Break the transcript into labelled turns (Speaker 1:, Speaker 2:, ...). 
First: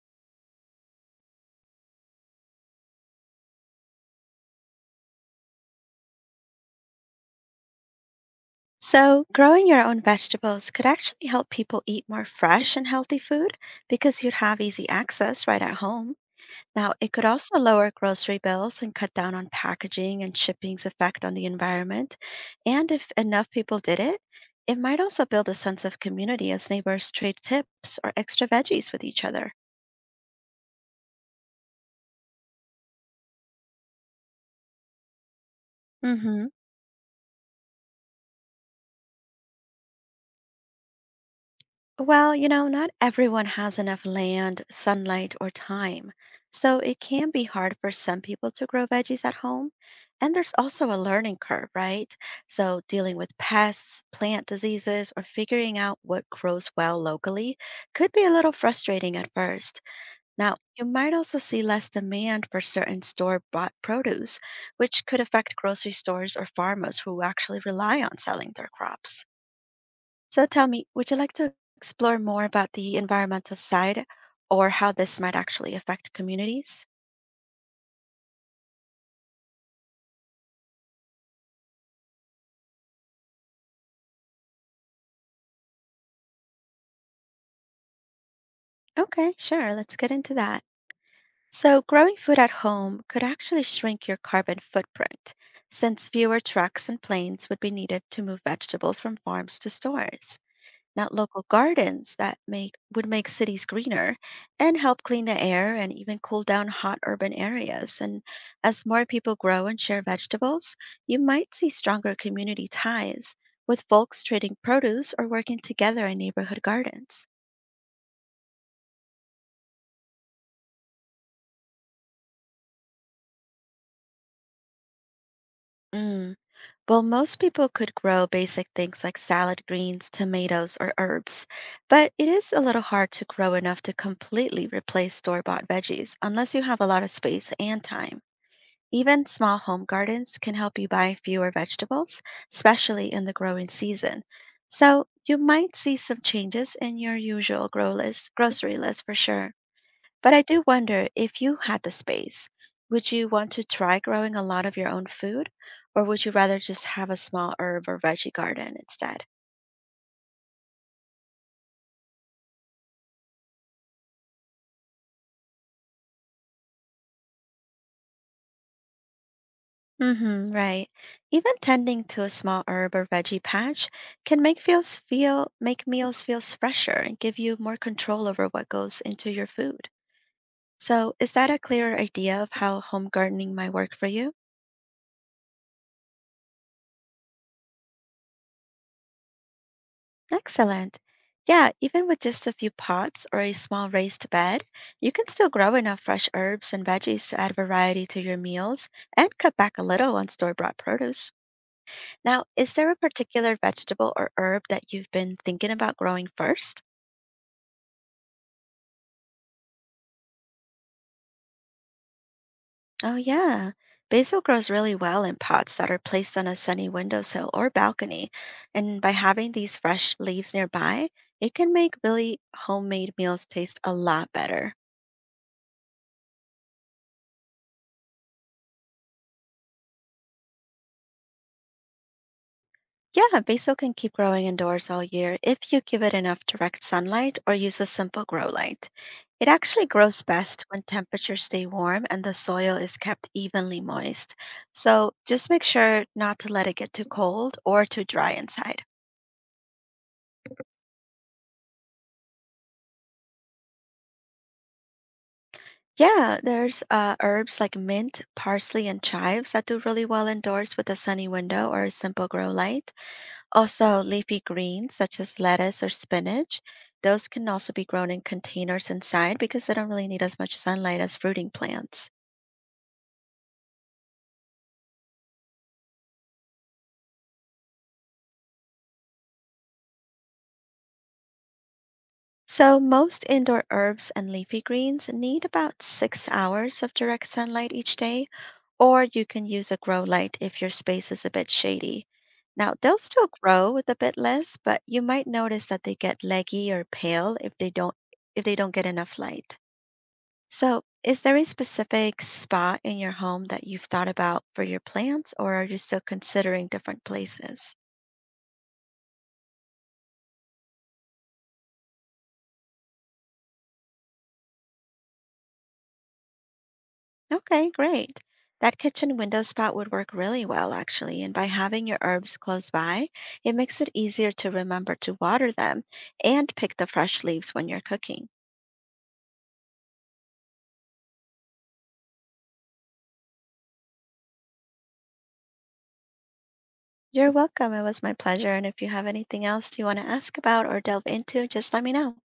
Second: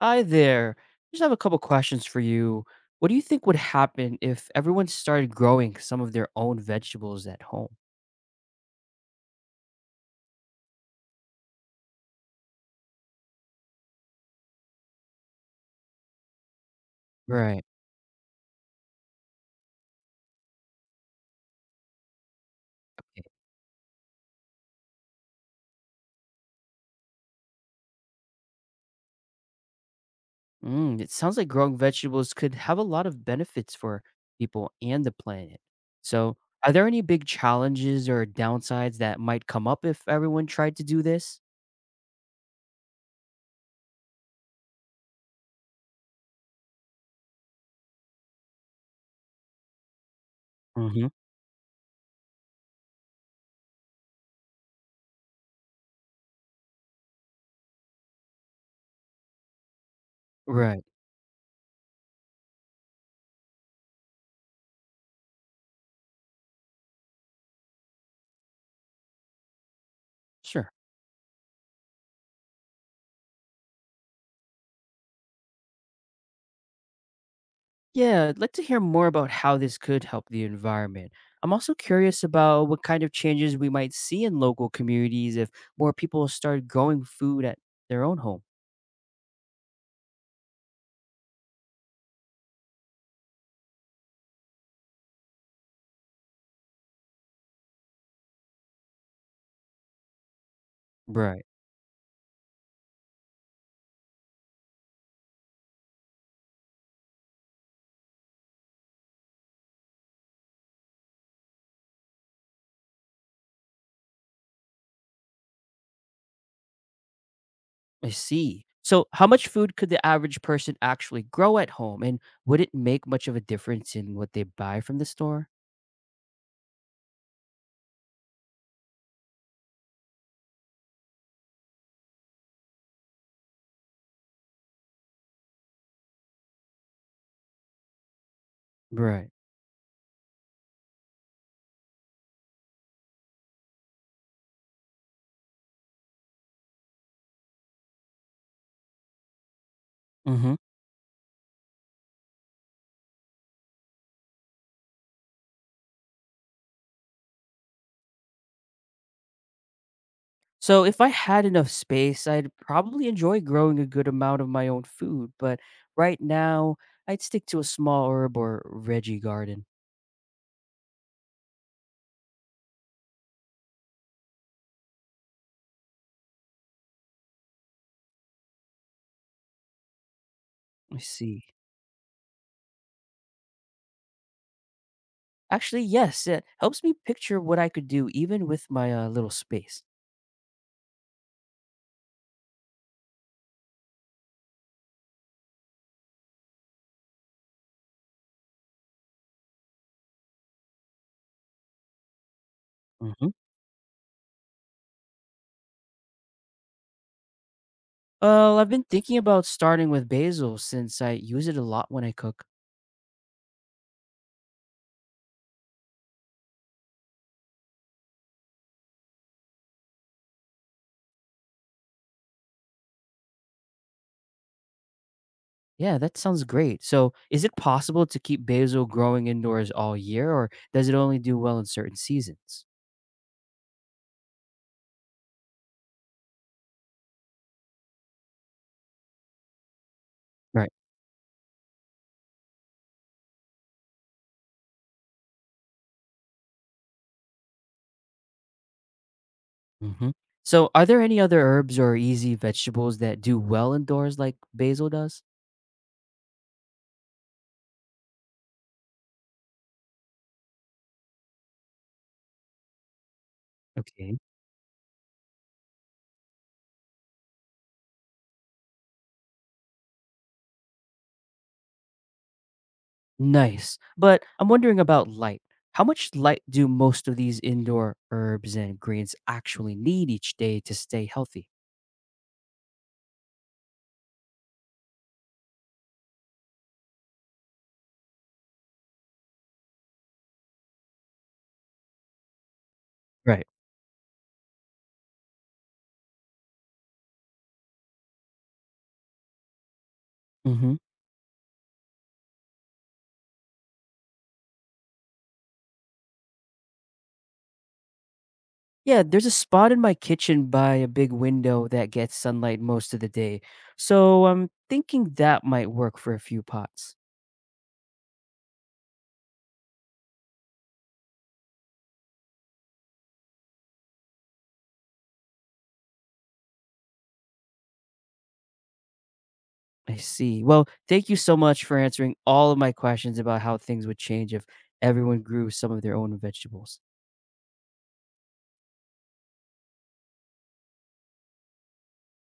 Speaker 1: Hi there. Just have a couple questions for you. What do you think would happen if everyone started growing some of their own vegetables at home?
Speaker 2: So, growing your own vegetables could actually help people eat more fresh and healthy food because you'd have easy access right at home. Now, it could also
Speaker 1: Right.
Speaker 2: lower grocery bills and cut down on packaging and shipping's effect on the environment. And if
Speaker 1: Okay.
Speaker 2: enough people did it, it might also build a sense of community as neighbors trade tips or extra veggies with each other.
Speaker 1: Mm, it sounds like growing vegetables could have a lot of benefits for people and the planet. So,
Speaker 2: Hmm.
Speaker 1: are there any big challenges or downsides that might come up if everyone tried to do this?
Speaker 2: Well, not everyone has enough land, sunlight, or time, so it can be hard for some people to grow veggies at home. And there's also a
Speaker 1: Hmm.
Speaker 2: learning curve, right? So dealing with pests, plant diseases, or figuring out what grows well locally could be a little frustrating at first. Now,
Speaker 1: Right.
Speaker 2: you might also see less demand for certain store-bought produce, which could affect grocery stores or farmers who actually rely on selling their crops. So tell
Speaker 1: Sure.
Speaker 2: me, would you like to explore more about the environmental side or how this might actually affect communities?
Speaker 1: Yeah, I'd like to hear more about how this could help the environment. I'm also curious about what kind of changes we might see in local communities if more people start growing food at their own home.
Speaker 2: Okay, sure, let's get into that. So, growing food at home could actually shrink your carbon footprint, since fewer trucks and planes would be needed to move vegetables from farms to stores. Now,
Speaker 1: Right.
Speaker 2: local gardens that make would make cities greener and help clean the air and even cool down hot urban areas. And as more people grow and share vegetables, you might see stronger community ties with folks trading produce or working together in neighborhood gardens.
Speaker 1: I see. So, how much food could the average person actually grow at home? And would it make much of a difference in what they buy from the store?
Speaker 2: Mm. Well, most people could grow basic things like salad greens, tomatoes, or herbs, but it is a little hard to grow enough to completely replace store bought veggies unless you have a lot of space and time. Even
Speaker 1: Right.
Speaker 2: small home gardens can help you buy fewer vegetables, especially in the growing season. So you might see some changes in your usual grocery list for sure. But I
Speaker 1: Mm-hmm.
Speaker 2: do wonder if you had the space, would you want to try growing a lot of your own food, or would you rather just have a small herb or veggie garden instead?
Speaker 1: So, if I had enough space, I'd probably enjoy growing a good amount of my own food. But right now, I'd stick to a small herb or veggie garden.
Speaker 2: Mm-hmm, right. Even tending to a small herb or veggie patch can make meals feel fresher and give you more control over what goes into your food.
Speaker 1: I
Speaker 2: So, is
Speaker 1: see.
Speaker 2: that a clearer idea of how home gardening might work for you?
Speaker 1: Actually, yes, it helps me picture what I could do even with my little space.
Speaker 2: Excellent. Yeah, even with just a few pots or a small raised bed, you can still grow enough fresh herbs and veggies to add variety to your meals and cut back a little on store-bought produce. Now, is there a
Speaker 1: Hmm.
Speaker 2: particular vegetable or herb that you've been thinking about growing first?
Speaker 1: Well, I've been thinking about starting with basil since I use it a lot when I cook.
Speaker 2: Oh, yeah. Basil grows really well in pots that are placed on a sunny windowsill or balcony. And by having these fresh leaves nearby, it can make really homemade meals taste a lot better.
Speaker 1: Yeah, that sounds great. So, is it possible to keep basil growing indoors all year, or does it only do well in certain seasons?
Speaker 2: Yeah, basil can keep growing indoors all year if you give it enough direct sunlight or use a simple grow light. It actually grows best
Speaker 1: Right.
Speaker 2: when temperatures stay warm and the soil is kept evenly moist. So just make sure not to let it get too cold or too dry inside.
Speaker 1: Hmm. So, are there any other herbs or easy vegetables that do well indoors like basil does?
Speaker 2: Yeah, there's herbs like mint, parsley, and chives that do really well indoors with a sunny window or a simple grow light. Also,
Speaker 1: Okay.
Speaker 2: leafy greens such as lettuce or spinach. Those can also be grown in containers inside because they don't really need as much sunlight as fruiting plants.
Speaker 1: Nice. But I'm wondering about light. How much light do most of these indoor herbs and greens actually need each day to stay healthy?
Speaker 2: So, most indoor herbs and leafy greens need about 6 hours of direct sunlight each day, or you can use a grow light if your space is a bit shady. Now, they'll still
Speaker 1: Right.
Speaker 2: grow with a bit less, but you might notice that they get leggy or pale if they don't get enough light.
Speaker 1: Hmm.
Speaker 2: So, is there a specific spot in your home that you've thought about for your plants or are you still considering different places?
Speaker 1: Yeah, there's a spot in my kitchen by a big window that gets sunlight most of the day. So I'm thinking that might work for a few pots.
Speaker 2: Okay, great. That kitchen window spot would work really well actually, and by having your herbs close by, it makes it easier to remember to water them and pick the fresh leaves when you're cooking.
Speaker 1: I see. Well, thank you so much for answering all of my questions about how things would change if everyone grew some of their own vegetables.
Speaker 2: You're welcome. It was my pleasure. And if you have anything else you want to ask about or delve into, just let me know.